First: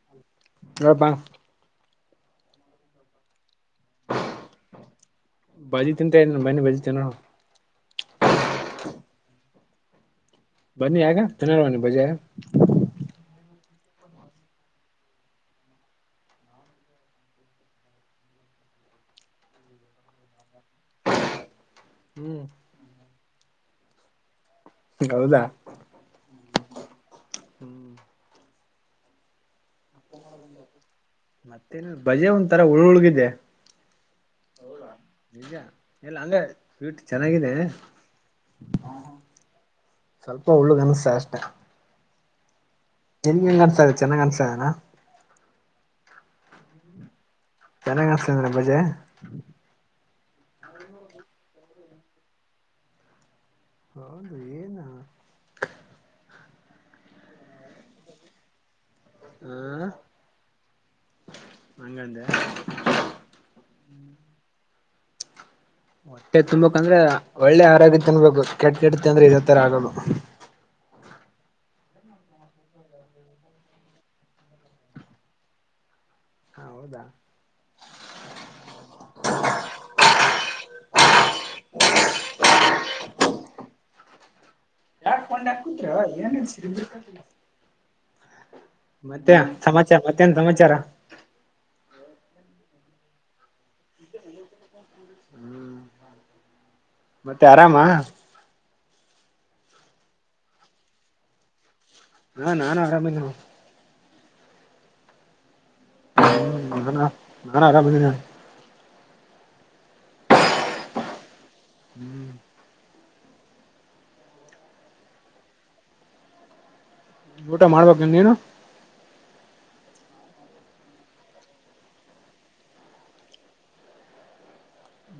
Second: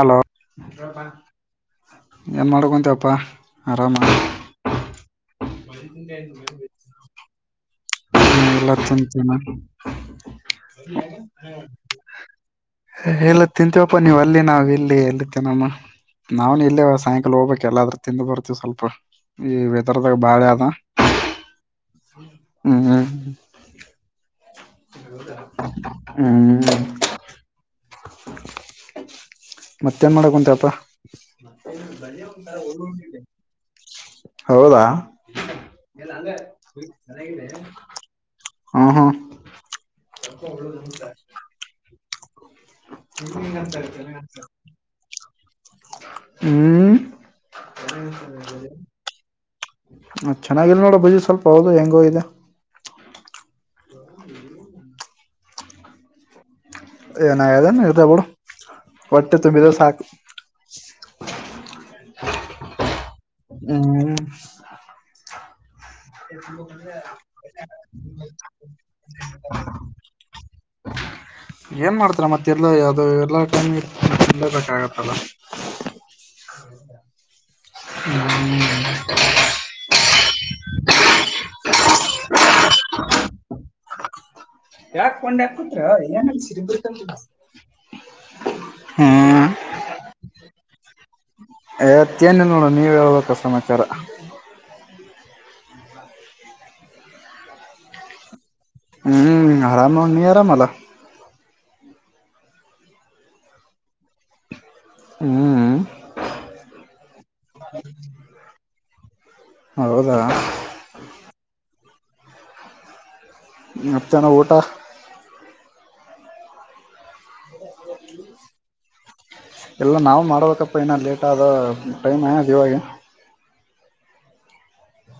Hello ನೋಡಪ್ಪಾ ಏನ್ ಮಾಡಕಂತ ಅಪ್ಪಾ ಆರಾಮ ಬಜಿ ತಿಂತ ಇದ ಬನ್ನಿ ಬಜಿ ತಿನ್ನೋ ಹ್ಮ ಎಲ್ಲ ತಿಂತನೆ ಬನ್ನಿ ಯಾಕ ತಿನ್ನಲ್ವ ನೀ ಬಜಿ ಯಾಗ. ಹೇಳಲ್ಲ ತಿಂತೀವಪ್ಪ ನೀವ್ ಅಲ್ಲಿ ನಾವ್ ಇಲ್ಲಿ ಎಲ್ಲಿಕ್ಕೆನಮ್ಮ ನಾವ್ ಇಲ್ಲೇ ಸಾಯಂಕಾಲ ಹೋಗ್ಬೇಕಕ್ ಎಲ್ಲಾದ್ರೂ ತಿಿಂದ ಬರ್ತೀವಿ ಸ್ವಲ್ಪ ಈ ವಿತರತೆ ಬಾಳದ ಹ್ಮ್ ಹ್ಮ ಹ್ಮ ಹೌದಾ ಹ್ಮ್ ಹ ಹ್ಮ್ ಮತ್ತೇನ್ ಮಾಡಕ್ ಕುಂತಪ್ಪ ಮತ್ತೇನ ಬಜೆ ಒಂಥರ ಉಳ್ ಉಳ್ಗಿದೆ ಹೌದಾ ನಿಜ ಎಲ್ಲ ಹಂಗ ಸ್ವೀಟ್ ಚೆನ್ನಾಗಿದೆ ಹ್ಮ್ ಹ್ಮ್ ಸ್ವಲ್ಪ ಉಳ್ಳಗ್ ಎಲ್ಲಿಗಂಗ ಕನಸ ಚನ್ನ ಕಾಣಸಣ ಹ್ಮ್ ಚೆನ್ನಾಗ್ ಕನ್ನ ಬಜೆ ಹ ಚೆನ್ನಾಗಿಲ್ ನೋಡ ಬಜಿ ಸ್ವಲ್ಪ ಹೌದು ಹೆಂಗೋದೆ ಹೌದು ಹ್ಮ ಏನು ಏನಾಗದನ್ ಇರ್ತಾ ಬಿಡು ಹೊಟ್ಟೆ ಹ ತುಂಬಿದ ಸಾಕು ಹಂಗಂದೆ ಹ್ಮ್ ಹೊಟ್ಟೆ ತುಂಬಕ್ಂದ್ರೆ ಒಳ್ಳೆ ಆರೋಗ್ಯ ತಿನ್ಬೇಕು ಕೆಟ್ಟ ಕೆಡ್ತಿ ಅಂದ್ರೆ ಇ ತರ ಆಗದು ಏನ್ ಮಾಡ್ತಾರ ಮತ್ತೆ ಇರ್ಲ್ಲ ಯಾವದು ಎರ್ಲ್ಲಾ ಟೈಮಿ ಇ ಇರ್ಲಬೇಕಾಗತ್ತಲ್ಲ ಹಾ ಹೌದಾ ಇ ಹ ಯಾಕ್ಕೊಂಡ ಹ ಕುದ ಏನೇನ್ ಸಿರಿಗರ್ಕಲ್ಲ ಮತ್ತ್ಯಾ ಹ್ಮ್ ಸಮಾಚಾರ ಮತ್ತೆನ್ ಸಮಾಚಾರ ತ್ನ ನೋಡ ನೀವ ಹೇಳ್ಬೇಕಕ್ಕ ಸಮಾಚಾರ ಹ್ಮ್ ಮತ್ತೆ ಆರಾಮ ಹ್ಮ್ ಆರಾಮ ಮಾಡ ನೀ ಯರ ಮಲ್ಲ ಹಾ ನಾು ಆರಾಮಿಲ್ಲ ನ ಹ್ಮ್ ಹ್ಮ ನಾನಾ ನನ್ ಆರಾಮದನ ಹೌದಾ ಹ್ಮ್ ಮತ್ತೇನೂ ಊಟ ಊಟ ಮಾಡ್ಬೇಕ ನೀನು ಇಲ್ಲ ನಾವು ಮಾಡ್ಬೇಕಪ್ಪ ಇನ್ನೂ ಲೇಟ್ ಆದ ಟೈಮೇ ಅದುಿವಾಗ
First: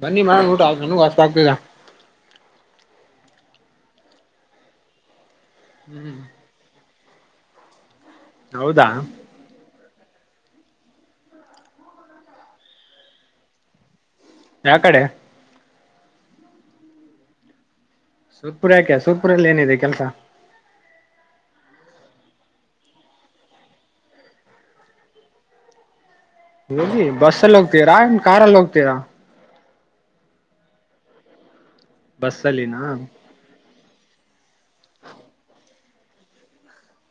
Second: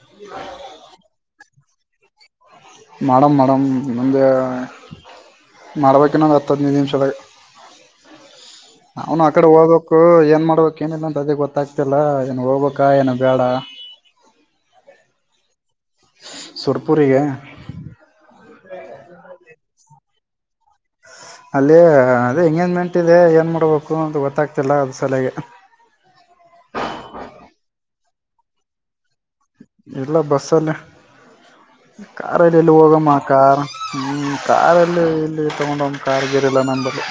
ಬನ್ನಿ ಮ ಊಟ ಆ ನಗ್ ವಾಸ್ ಆಗ್ತಾ ಮಾಡಮ್ ಮಾಡಮ್ ಮುಂದೆ ಹ್ಮ್ ಮಾಡ್ಬೇಕನ್ನೊಂದು ಹತ್ತು ಹದಿನೈದು ನಿಮಿಷದಾಗ ಹೌದಾ ಅವನು ಆ ಕಡೆ ಹೋಗಕ್ ಏ ಮಾಡ್ಬೇಕಕ್ ಏನಿಲ್ಲ ಅಂತ ಅದ ಗೊತ್ತಾಗ್ತಿಲ್ಲ ಏನು ಹೋಗ್ಬೇಕಾ ಏನು ಬೇಡ ಯಾಕಡೆ ಸುರಪುರ ಗೆ ಸೂತ್ಪುರ ಯಾಕೆ ಸುತ್ಪುರಲ್ಲಿ ಏನಿದೆ ಕೆಲಸ [inaudible] ಅಲ್ಲಿ ಅದೇ ಎಂಗೇಜ್ಮೆಂಟ್ ಇದೆ ಏನ್ ಮಾಡ್ಬೇಕು ಅಂತ ಗೊತ್ತಾಗ್ತಿಲ್ಲ ಅದ ಸಲಗೆ ತೀರಾನ್ ಕಾರಾರ್ಲ್ಲಿ ಹೋಗ್ತೀರಾ ಎಲ್ಲ ಬಸ್ಸಲ್ಲಿ ಕಾರಲ್ಲಿ ಎಲ್ಲಿ ಬಸ್ಸಲ್ಲಿನಾ ಹೋಗಮ್ಮ ಕಾರ್ ಹ್ಮ ಕಾರಲ್ಲಿ ಇಲ್ಲಿ ತಗೊಂಡ ಒಂದು ಕಾರ್ಗೇರಲ್ಲ ನನ್ನಲ್ಲಿ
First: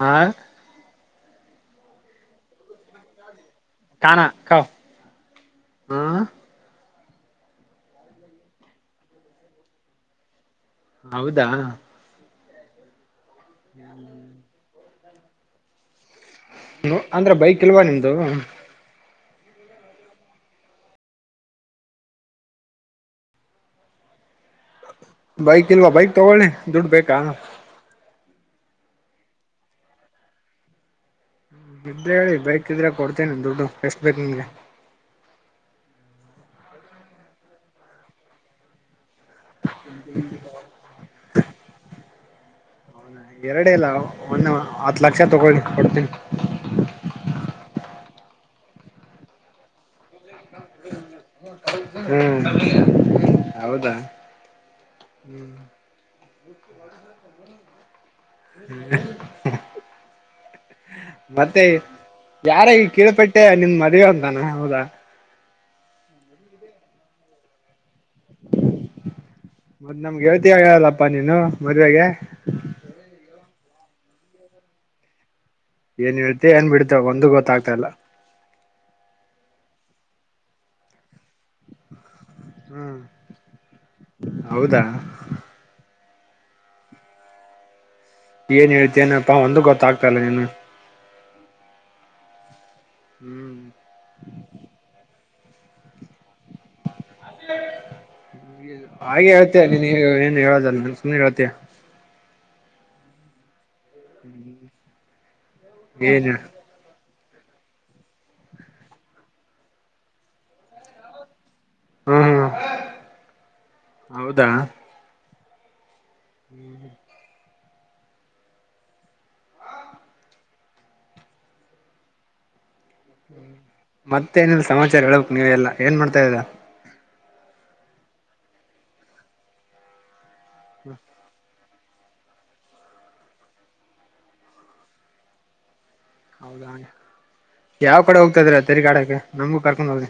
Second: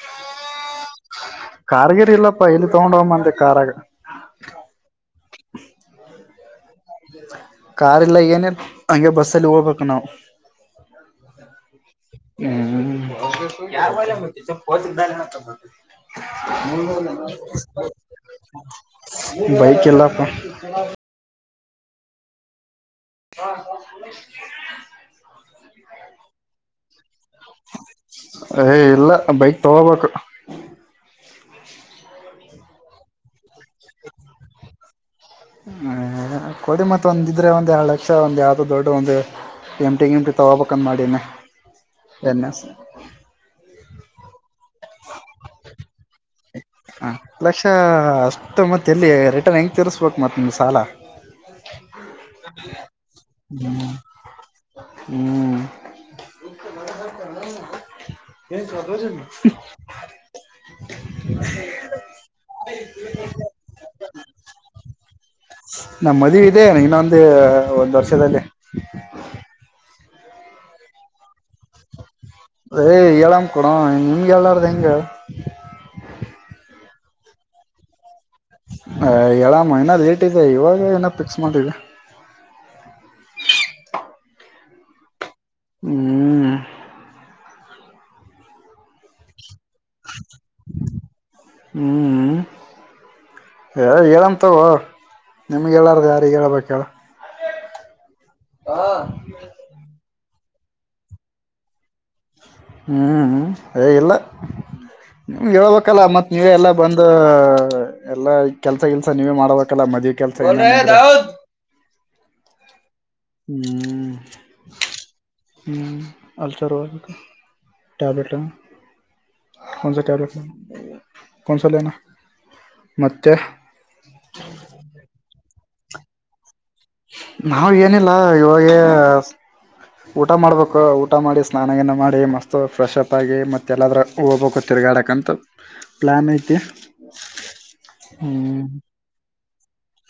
ಹ ಕಾರ್ಗಿರಿ ಇಲ್ಲಪ್ಪಾ ಇಲ್ಲಿ ತಗೊಂಡ ಹಮ್ಮ ಅಂತೆ ಕಾರಾಗ ಹ ಕಾರಾರ್ ಎಲ್ಲ ಈಗೇನ ಹಗೆ ಬಸ್ಸಲ್ಲಿ ಹೋಗ್ಬೇಕು ನಾವವು ಹೌದಾ ಹ್ಮ್ ಯಾರ ಮಾಡ ಮ ಪದಲ್ಲ ನತ ಮ ಹ್ಮ ಅಂದ್ರೆ ಬೈಕ್ ಇಲ್ವಾ ನಿಮ್ದು ಬೈಕ್ ಇಲ್ಲಪ್ಪ ಹ ಬೈಕ್ ಇಲ್ವಾ ಬೈಕ್ ತಗೋಳಿ ದುಡ್ಡು ಬೇಕಾ ಯ ಇಲ್ಲ ಬೈಕ್ ತಗೋಬೇಕು ಹ್ಮ ಇದ್ರೆ ಹೇಳಿ ಬರಕ್ದ್ರೆ ಕೊಡ್ತೇನೆ ದುಡ್ಡು ಎಷ್ಟ ಬೇಕ ನಿಮಗೆ ಹ ಕೊಡಿ ಮತ್ತ ಒಂದ ಇದ್ರೆ ಒಂದ ಎರಡು ಲಕ್ಷ ಒಂದ ಯಾವ್ದೋ ದೊಡ್ಡ ಒಂದು ಎಮಟಿ ಎಮಿ ತಗೋಬೇಕಂದ ಮಾಡಿನ ಎನ್ ಎಸ್ ಹೌದ ಎರಡ ಇಲ್ಲ ಒಂದ ಹತ್ ಲಕ್ಷ ತಗೋಿ ಕೊಡ್ತೀನಿ ಹ ಲಕ್ಷ ಅಷ್ಟ ಮತ್ತೆ ಎಲ್ಲಿ ರಿಟರ್ನ್ ಹೆಂಗ ತೀರ್ಸ ಹ್ಮ್ ಹೌದಾ ಹ್ಮ್ ತ [unintelligible] ಮತ್ತೆ ಯಾರಾಗಿ ಕಿಳ್ಪಟ್ಟೆ ನಿಮ್ ಮದ್ವೆೆ ಅಂತಾನ ಹೌದಾ ನಮ್ಮ ಮದ್ವೆ ಇದೆ ಇನ್ನೊಂದು ಒಂದ್ ವರ್ಷದಲ್ಲಿ ಮತ್ ನಮ್ಗೆ ಯವತಿಯಾಗಲ್ಲಪ್ಪಾ ನೀನು ಮದ್ವೆಗೆ ಅ ಏಳಾಮ ಕಣೋ ನಿಮ್ಗೆಳ್ಡ್ದ ಹೆಂಗ ಏನ್ ಹೇಳ್ತ ಏನ್ ಬಿಡತ ಒಂದ ಗೊತ್ತಾಗ್ತಾ ಇಲ್ಲ ಹ ಏಳ ಮೈನಾ ಲೇಟ್ ಇದೆ ಇವಾಗ ಏನ ಫಿಕ್ಸ್ ಮಾಡವಿ ಹ್ಮ್ ಹೌದಾ ಹ್ಮ ಏನ್ ಹೇಳ್ತನಪ್ಪಾ ಒಂದ ಗೊತ್ತಾಗ್ತಾ ಇಲ್ಲ ನೀನು ಹ್ಮ ಹ್ಮ್ ಹೇಳಂತವು ನಿಮ್ಗೆ ಹೇಳಾರ್ದ ಯಾರಗ್ ಹೇಳಳ್ಬೇಕ ಹೇಳ ಹಾಗೆ ಹೇಳ್ತಯ ನೀನ್ ಏನು ಹೇಳದಲ್ಲ ನನ್ ಸುಮ್ನೆ ಹೇಳ್ತಯ ಹ್ಮ್ ಅ ಇಲ್ಲ ನಿಮ್ಗೆ ಹೇಳ್ಬೇಕಲ್ಲ ಏನ್ ಮತ್ತತ್ ನೀವ ಎಲ್ಲ ಬಂದ ಎಲ್ಲಾ ಕೆಲ್ಸ ಕೆಲ್ಸ ನೀವೇ ಮಾಡ್ಬೇಕಲ್ಲ ಮದ್ವಿ ಕೆಲ್ಸ ಎ ಹ್ಮ ಹ್ಮ್ ಹ್ಮ್ ಅಲ್ಚಾರ ಟಬಟಾ ಕನ್ಸ ಟೇಬಲೆಟ್ ಕನ್ಸ ಲನಾಾ ಹ್ಮ ಮತ್ತೆ ಏನಿಲ್ಲ ಸಮಾಚಾರ ಹೇಳ್ಬೇಕಕ್ ನೀವ ಎಲ್ಲಾ ಏನ್ ಮಾಡ್ತಾದಾ ನಾವವು ಏನಿಲ್ಲ ಇವಾಗ ಊಟ ಮಾಡ್ಬೇಕು ಊಟ ಮಾಡಿಸ ಸ್ನಾನಗಾನ ಮಾಡಿ ಮಸ್ತು ಫ್ರೆಶ್ಪ್ ಆಾಗಿ ಮತ್ತುತ್ತೆಲ್ಲಾದರೂ ಹೋಗ್ಬೇಕು ತಿರ್ಗಾಡಕ್ಕಂತ ಪ್ಲಾನ್ ಐತೆ ಹೌದಾ ಯಾವ್ ಕಡೆ ಹೋಗ್ತಾ ಇದ್ರ ತೆರಿಗಾಡಕ್ಕೆ ನಮಗೂ ಕರ್ಕೊಂಡ್ ಹೋಗಿ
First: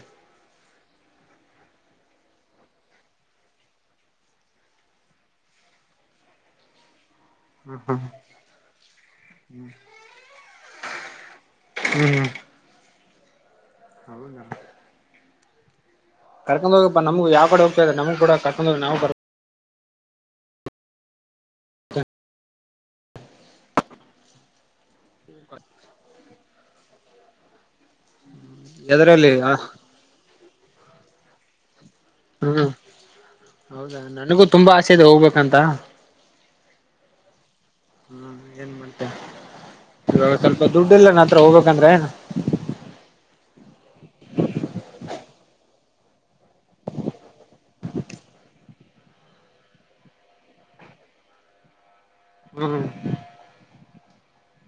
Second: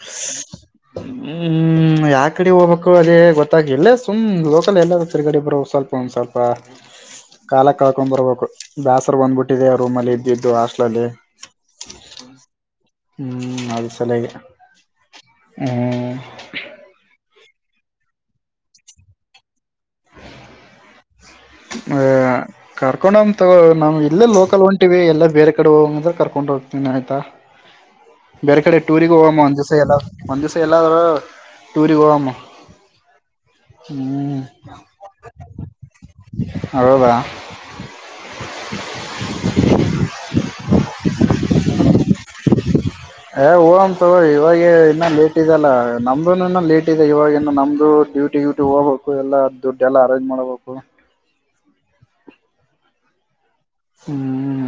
ಹ್ಮ್ ಯಾಕ ಗಡೆ ಹೋಗ್ಬೇಕು ಅದೇ ಗೊತ್ತಾಗಿ ಇಲ್ಲೇ ಸುಮ್ ಲೋಕಲ್ ಎಲ್ಲ ತಿರ್ಗಡೆಬ್ರು ಸ್ವಲ್ಪ ಒಂದ್ ಸ್ವಲ್ಪ ಕಾಲಕ್ ಹ್ಮ್ ಹ್ಮ್ ಕಳ್ಕೊಂಡ್ ಬರ್ಬೇಕು ಬೇಾಸರ್ ಬಂದ್ಬಿಟ್ಟಿದೆ ರೂಮ್ ಅಲ್ಲಿ ಇದ್ದಿದ್ದು ಹಾಸ್ಟ್ಲಲ್ಲಿ ಹ ಹ್ಮ್ ಅದು ಸಲ ಹ್ಮ್ ಕರ್ಕೊಂಡ ಹೋಗಪ್ಪ ನಮ್ಗ ಯಾವ ಕಡೆ ಹೋಗ್ತ್ರ ನಮ ಕೂ ಕರ್ಕೊಂಡೋಗ ನಾವು ಹ ಕರ್ಕೊಂಡ ತ ನಮ್ ಇಲ್ಲೇ ಲೋಕಲ್ ಒಂಟ ಇಿವ ಎಲ್ಲಾ ಬೇರೆ ಕಡೆ ಹೋಗ ಅಂದ್ರ ಕರ್ಕೊಂಡು ಹೋಗ್ತೀನಿ ಆಯ್ತಾ ಬೇರೆ ಕಡೆ ಟೂರಿಗೆ ಎದರಲ್ಲಿ ಹೋಗಮ್ಮ ಒಂದ್ ದಿವಸ ಎಲ್ಲ ಒಂದ ದಿವಸ ಎಲ್ಲ ಹ್ಮ ಹೌದಾ ಹ್ಮ್ ನನಗೂ ತುಂಬಾ ಆಸೆ ಇದೆ ಹೋಗ್ಬೇಕಂತ ಹಾ ಹೌದಾ ಏನ್ ಮಾಡತ ಇವಾಗ ಸ್ವಲ್ಪ ದುಡ್ ಇಲ್ಲ ನ ಹತ್ರ ಹೋಗ್ಬೇಕಂದ್ರೆ ಏ ಹಮ್ಮ ತ ಇವಾಗ ಇನ್ನ ಲೇಟ್ ಇದೆಲ್ಲ ನಮ್ದು ಇ ಲೇಟ್ ಇದೆ ಇವವಾಗಿ ನಮ್ದು ಡ್ಯಟಿ ವ್ಯೂಟಿ ಹೋಗ್ಬೇಕು ಎಲ್ಲಾ ದುಡ್ಡು ಎಲ್ಲ ಅರೇಂಜ್ ಮಾಡ ಹೋಗ ಹ್ಮ್ ಹ್ಮ್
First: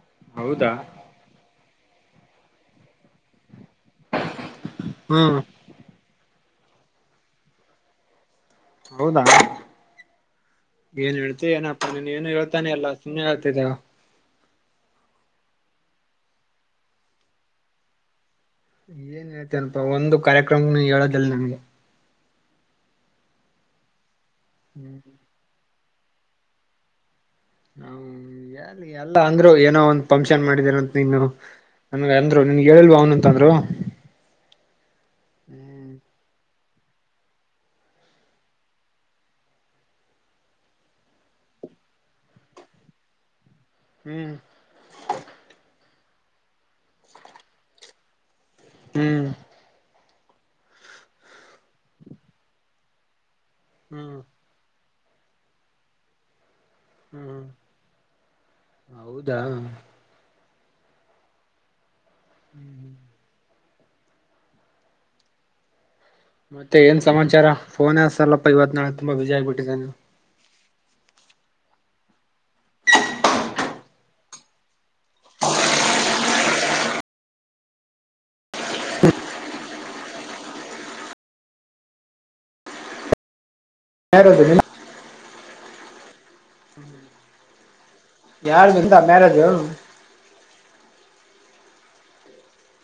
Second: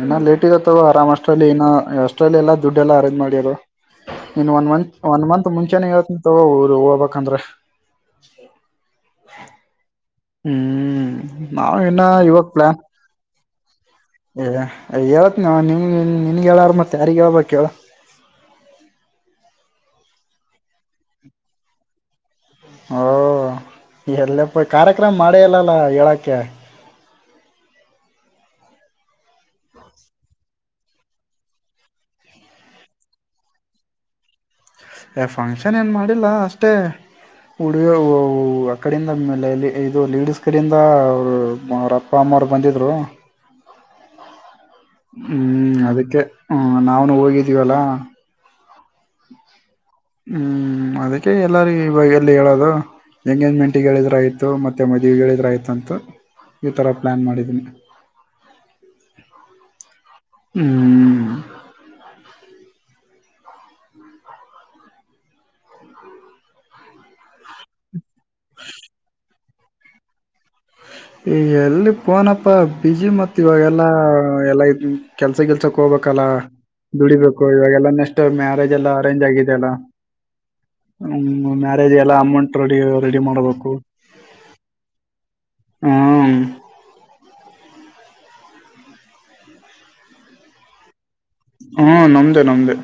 ಇನ ಹೌದಾ ಲೇಟ್ಗತ್ತವ ಅರಾಮಷ್ಟರಲ್ಲಿ ಏನ ಅಷ್ಟಲ್ಲಿ ಎಲ್ಲಾ ದುಡ್ಡು ಎಲ್ಲಾ ಅರೇಂಜ್ ಮಾಡಿರು in one month one hmm month ಮುಂಚೆಾನೇ ಇರತ್ತಿ ತಗೋ ಊರು ಹೋಗ್ಬೇಕಂದ್ರೆ ಹೌದಾ ಹ್ಮ್ ಏನ್ ಹೇಳ್ತಿ ನಾವ್ ಏನಪ್ಪಾ ಇನ್ನ ನೀನ್ ಏನು ಹೇಳ್ತಾನೆ ಎಲ್ಲ ಸುಮ್ಮನೆ ಆತಿದ್ದ ಏ ಹೇಳತ್ ನೀ ನಿನ್ ನಿನ್ಗೆ ಹೇಳಾರ ಮತ್ತೆ ಯಾರಿಗ್ ಹೇಳ್ಬೇಕ ಹೇಳ ಏನ್ ಹತನಪಾ ಒಂದು ಕಾರ್ಯಕ್ರಮನು ಹೇಳೋದಲ್ಲಿ ನನ್ಗೆ ಓ ಎಲ್ಲಪ್ಪ ಕಾರ್ಯಕ್ರಮ ಮಾಡಿಲ್ಲಲ್ಲ ಹೇಳಕ್ಕೆ ಹ್ಮ ಎಲ್ಲಿ ಎಲ್ಲ ಅಂದ್ರು ಏನೋ ಒಂದ ಫಂಕ್ಷನ್ ಮಾಡಿದರಂತ ನೀನು ನಮಗ ಅಂದ್ರು ನಿನ್ಗ್ ಹೇಳಿಲ್ವ ಅವನಂತ ಅಂದ್ರು ಫಂಕ್ಷನ್ ಏನ್ ಹ್ಮ್ ಮಾಡಿಲ್ಲ ಅಷ್ಟೇ ಉಡುಗ ಆ ಕಡಿಂದೇಲೆ ಇದು ಲೇಡಿಸಸ್ ಕಡಿಂದ ಅವಪ್ಪ ಅಮ್ಮ ಅವರು ಬಂದಿದ್ರು ಹ್ಮ್ ಹ್ಮ್ ಅದಕ್ಕೆ ಹ್ಮ ನಾವನು ಹೋಗಿದ್ದೀವಲ್ಲ ಹ್ಮ್ ಹ್ಮ್ ಅದಕ್ಕೆ ಎಲ್ಲಾರೂ ಇವಾಗ ಎಲ್ಲಿ ಹೇಳೋದು ಎಂಗೇಜ್ಮೆಂಟ್ ಹೇಳಿದ್ರ ಹ್ಮ್ ಇದ್ದು ಮತ್ತೆ ಮದ್ವಿಗಳಿದ್ರ ಐತಿ ಅಂತ ಈ ತರ ಪ್ಲಾನ್ ಹ್ಮ್ ಮಾಡಿದೀನಿ. ಹೌದಾ ಹ್ಮ್ ಹ್ಮ್ ಹ್ಮ್. ಮತ್ತೆ ಏನ್ ಸಮಾಚಾರ ಫೋನ್ ಹಚ್ಚಲಪ್ಪ ಇವತ್ ನಾಳ ತುಂಬಾ ಬ್ಯುಜಿ ಆಗ್ಬಿಟ್ಟಿದ್ದೇ ನೀನು ಈ ಎಲ್ಲಿ ಪೋನಪ್ಪ ಬಿಜಿ ಮತ್ ಇವಾಗೆಲ್ಲಾ ಎಲ್ಲ ಕೆಲ್ಸ ಗಿಲ್ಸಕ ಹೋಗ್ಬೇ ಕಲ್ಲಾ ದುಡಿಬೇಕು ಇವಾಗೆಲ್ಲ ನೆಕ್ಸ್ಟ್ ಮ್ಯಾರೇಜ್ ಎಲ್ಲಾ ಅರೇಂಜ್ ಆಗಿದೆಲ್ಲ ಹ್ಮ್ ಮ್ಯಾರೇಜ್ ಎಲ್ಲ ಅಮೌಂಟ್ ರೆಡಿ ರೆಡಿ ಮಾಡ್ಬೇಕು. ಯಾರೋದು ಹ್ಮ ಯಾರದು ನಿಂದಾ ಮಾರ್ರಾಜು ಹ್ಮ ನಮ್ದೇ ನಮ್ದೇ.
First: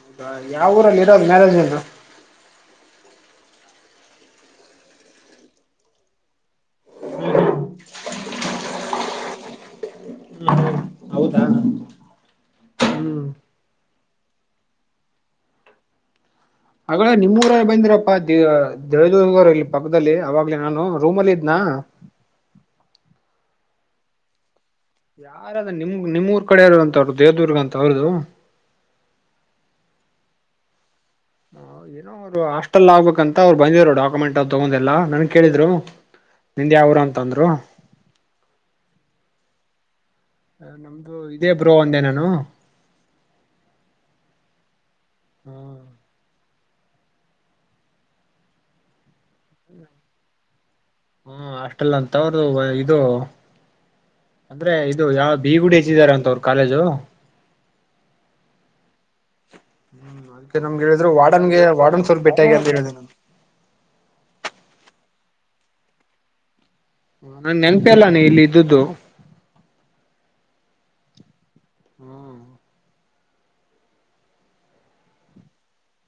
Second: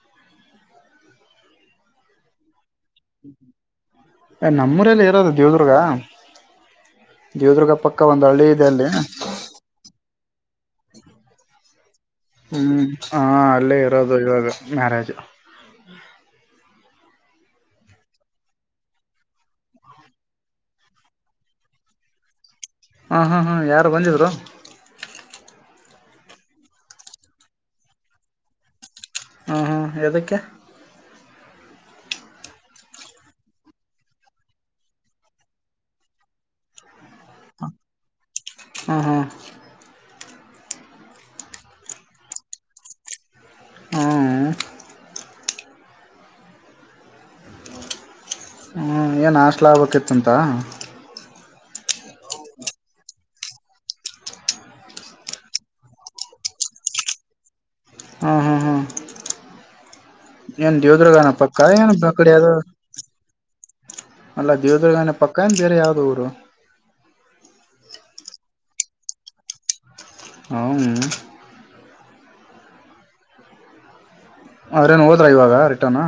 ಹೌದಾ ಯಾವ ಊರಲ್ಲಿ ಇರೋದು ಮ್ಯಾರೇಜ್ ನಿಂದು. ಏ ನಮ್ಮೂರಲ್ಲೆ ಇರೋದು ದೇವದುರ್ಗ ದೇವದುರ್ಗ ಪಕ್ಕ ಒಂದ್ ಹಳ್ಳಿ ಇದೆ ಅಲ್ಲಿ. ಹೌದಾ ಹ್ಮ್ ಹಾ ಅಲ್ಲೇ ಇರೋದು ಇವಾಗ ಮ್ಯಾರೇಜ್. ಆಗಳೇ ನಿಮ್ಮೂಊರಲ್ಲಿ ಬಂದಿರಪ್ಪಾ ದೇ ದೇವದುರ್ಗ ಇಲ್ಲಿ ಪಕ್ಕದಲ್ಲಿ ಅವಾಗ್ಲೇ ನಾನು ರೂಮಲ್ಲಿ ಇದ್ನಾ ಹಾ ಹಾ ಹಾ ಯಾರು ಬಂದಿದ್ರು ಯಾರಾ ಅದ ನಿಮ್ ನಿಮ್ ಊರ್ ಕಡೆವರು ಅಂತವ್ರು ದೇವದುರ್ಗ ಅಂತ ಅವ್ರದು ಹಾಂ ಹಾಂ ಯದಕ್ಕೆ ಏನೋ ಅವರು ಹಾಸ್ಟೆಲ್ ಆಗ್ಬೇಕಂತ ಅವ್ರು ಬಂದಿದರು ಡಾಕ್ಯುಮೆಂಟ್ ಅವ್ ತಗೊಂಡ ಎಲ್ಲ ನನ್ ಕೇಳಿದ್ರು ನಿಂದ ಯಾವ ಊರು ಅಂತ ಅಂದ್ರು ಹಾ ಹಾ ನಮ್ದು ಇದೇ ಬ್ರೋ ಒಂದೇ ನಾನು. ಹ್ಮ್ ಹಾ ಹ್ಮ್ ಏನ ಹಾಸ್ಟೆಲ್ ಆಗ್ಬೇಕಿತ್ತ ಅಂತಾ. ಹ್ಮ ಹಾಸ್ಟೆಲ್ ಅಂತ ಅವ್ರದು ಇದು ಅಂದ್ರೆ ಇದು ಯಾವ ಬಿ ಗುಡಿ ಹೆಚ್ಚಿದಾರ ಅಂತ ಅವರು ಕಾಲೇಜು ಹ್ಮ್ ಹ್ಮ್ ಹ್ಮ್. ಅದಕ್ಕೆ ಎನ ನಮ್ಗೆ ಹೇಳಿದ್ರು ದೇವದುರ್ಗನ ವಾರ್ಡನ್ಗೆ ಪಕ್ಕಾ ನ ವಾರ್ಡನ್ ಬ್ಯಾರೆ ಸರ್ ಕಡೆಯವ್ರು ಭೇಟಿಯಾಗಿ ಅಂತ ಹೇಳಿದೆ ನಾನು ಅಲ್ಲ ದೇವದುರ್ಗಾನ ಪಕ್ಕ ಏನ್ ಬೇರೆ ಯಾವ್ದ ಊರು ಹ ನಂಗ ನೆನಪೆ ಇಲ್ಲ ನೀ ಇಲ್ಲಿ ಇದ್ದಿದು. ಹೌದಾ ಹ್ಮ್ ಅವ್ರೇನ ಹೋದ್ರ ಇವಾಗ ರಿಟರ್ನ್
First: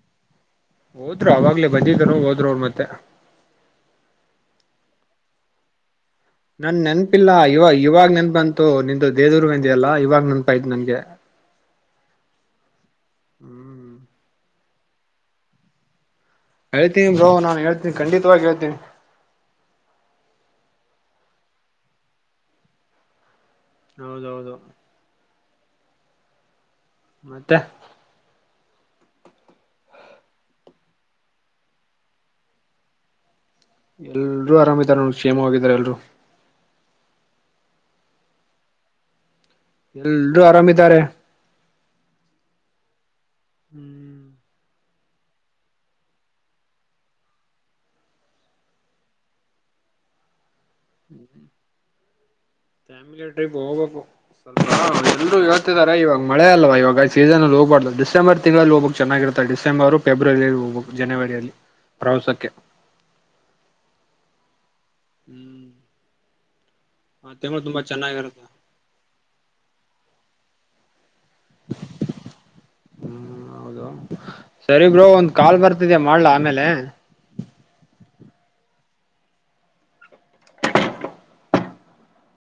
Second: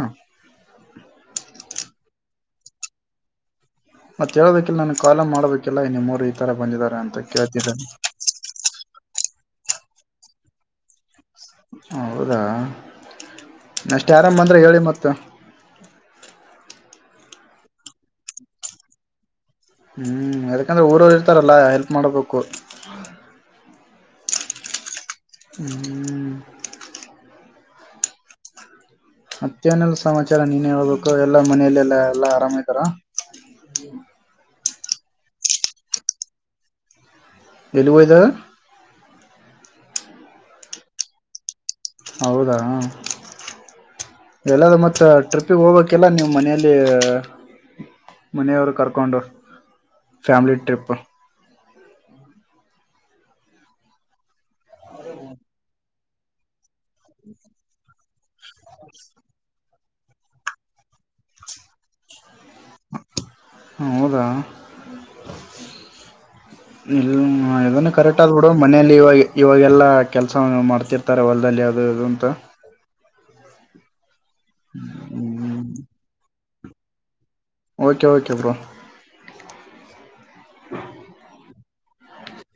ಹೋದ್ರು ಅವಾಗ್ಲೇ ಬಂದಿದ್ರು ಹೋದ್ರು ಅವ್ರ ಮತ್ತೆ. ಮತ್ತ ಹೇಳ್ಬೇಕಿಲ್ಲ ನಾನಗ ಕಾಲ ಮಾಡಬೇಕಲ್ಲಾ ನಿಮ್ಮವ್ರ ನಂಗ ನೆನಪಿಲ್ಲ ಇವಾಗ ಇವಾಗ್ ನೆನ್ಪ ಬಂತು ನಿಂದ ದೇವದುರ್ಗ ಅಂದಿ ಅಲ್ಲಾ ಇವಾಗ್ ನೆನ್ಪಾಯ್ತು ನಂಗೆ. ಹೌದಾ ಹ್ಮ್ ನೆಕ್ಸ್ಟ್ ಯಾರನ ಬಂದ್ರೆ ಹೇಳಿ ಮತ್ತ. ಹೇಳ್ತೀನಿ ಬ್ರೋ ನಾನ ಹೇಳ್ತೀನಿ ಖಂಡಿತವಾಗಿ ಹೇಳ್ತೀನಿ. ಹ್ಮ್ ಯದಕಂದ್ರೆ ಊರವ್ರ ಇರ್ತಾರಲ್ಲ ಹೆಲ್ಪ್ ಮಾಡ್ಬೇಕು. ಹೌದೌದು ಹ್ಮ್ ಮತ್ತೆ ಮತ್ತೇನೀಲ್ಲ ಸಮಾಚಾರ ನೀನ್ ಹೇಳ್ಬೇಕು ಎಲ್ಲಾ ಮನೇಲ್ಲೆಲ್ಲಾ ಎಲ್ಲಾ ಆರಾಮ ಇದ್ದಾರ ಎಲ್ರು ಆರಾಮಾ ಇದರ ನೋಡ ಕ್ಷೇಮವಾಗಿದಿದ್ದಾರೆ ಎಲ್ರು. ಯಲ್ಲಿ ವೈದ ಎಲ್ರೂ ಆರಾಮಿದ್ದಾರೆ. ಹೌದಾ ಹ್ಮ್ ಎಲ್ಲ ಮತ್ತ ಟ್ರಿಪ್ಪಿಗೆ ಹೋಗ್ಬೇಕಲ್ಲ ನೀವು್ ಮನೆಯಲ್ಲಿ ಮನೆಯವರು ಕರ್ಕೊಂಡ ಫ್ಯಾಮ್ಲಿ ಹ್ಮ್ ಹ್ಮ ಫ್ಯಾಮಿಲಿ ಟ್ರಿಪ್ ಹೋಗ್ಬೇಕು ಸ್ವಲ್ಪ ಎಲ್ರೂ ಹೇಳ್ತಿದಿದ್ದಾರೆ ಇವಾಗ ಮಳೆ ಅಲ್ವಾ ಇವಾಗ ಆ ಸೀಸನ್ಲ್ಲಿ ಹೋಗಬಾರ್ದು ಿಸೆಂಬರ್ ತಿಗಳಲ್ಲಿ ಹೋಗ್ಕ್ ಚೆನ್ನಾಗಿರುತ್ತಾರೆ ಡಿಸೆಂಬರ್ ಫೆಬ್ರವರಿಯಲ್ಲಿ ಹೋಗ್ ಜನವರಿಯಲ್ಲಿ ಪ್ರವಾಸಕ್ಕೆ ಹ ಹೌದಾ ಹ್ಮ್ ಆ ಇಲ್ಲ ತಿಂಗಳು ತುಂಬಾ ಇದನ್ನು ಕರೆಕ್ಟ್ ಚೆನ್ನಾಗಿರುತ್ತೆ ಆದ್ಬಿಡು ಮನಲಿ ಇವಾಗ ಇವಾಗೆಲ್ಲಾ ಕೆಲ್ಸ ಮಾಡ್ತಾರೆ ತರ ಹೊಲ್ದಲ್ಲಿ ಯಾಾವ್ದ ಯಾವದು ಅಂತ ಹ್ಮ್ ಹೌದು ಸರಿ ಬ್ರೋ ಒಂದ್ ಕಾಲ್ ಹ್ಮ್ ಬರ್ತಿದ್ಯಾ ಮಾಡ್ಲ ಆಮೇಲೆ ಓಕೆ ಓಕೆ ಬ್ರೋ [inaudible]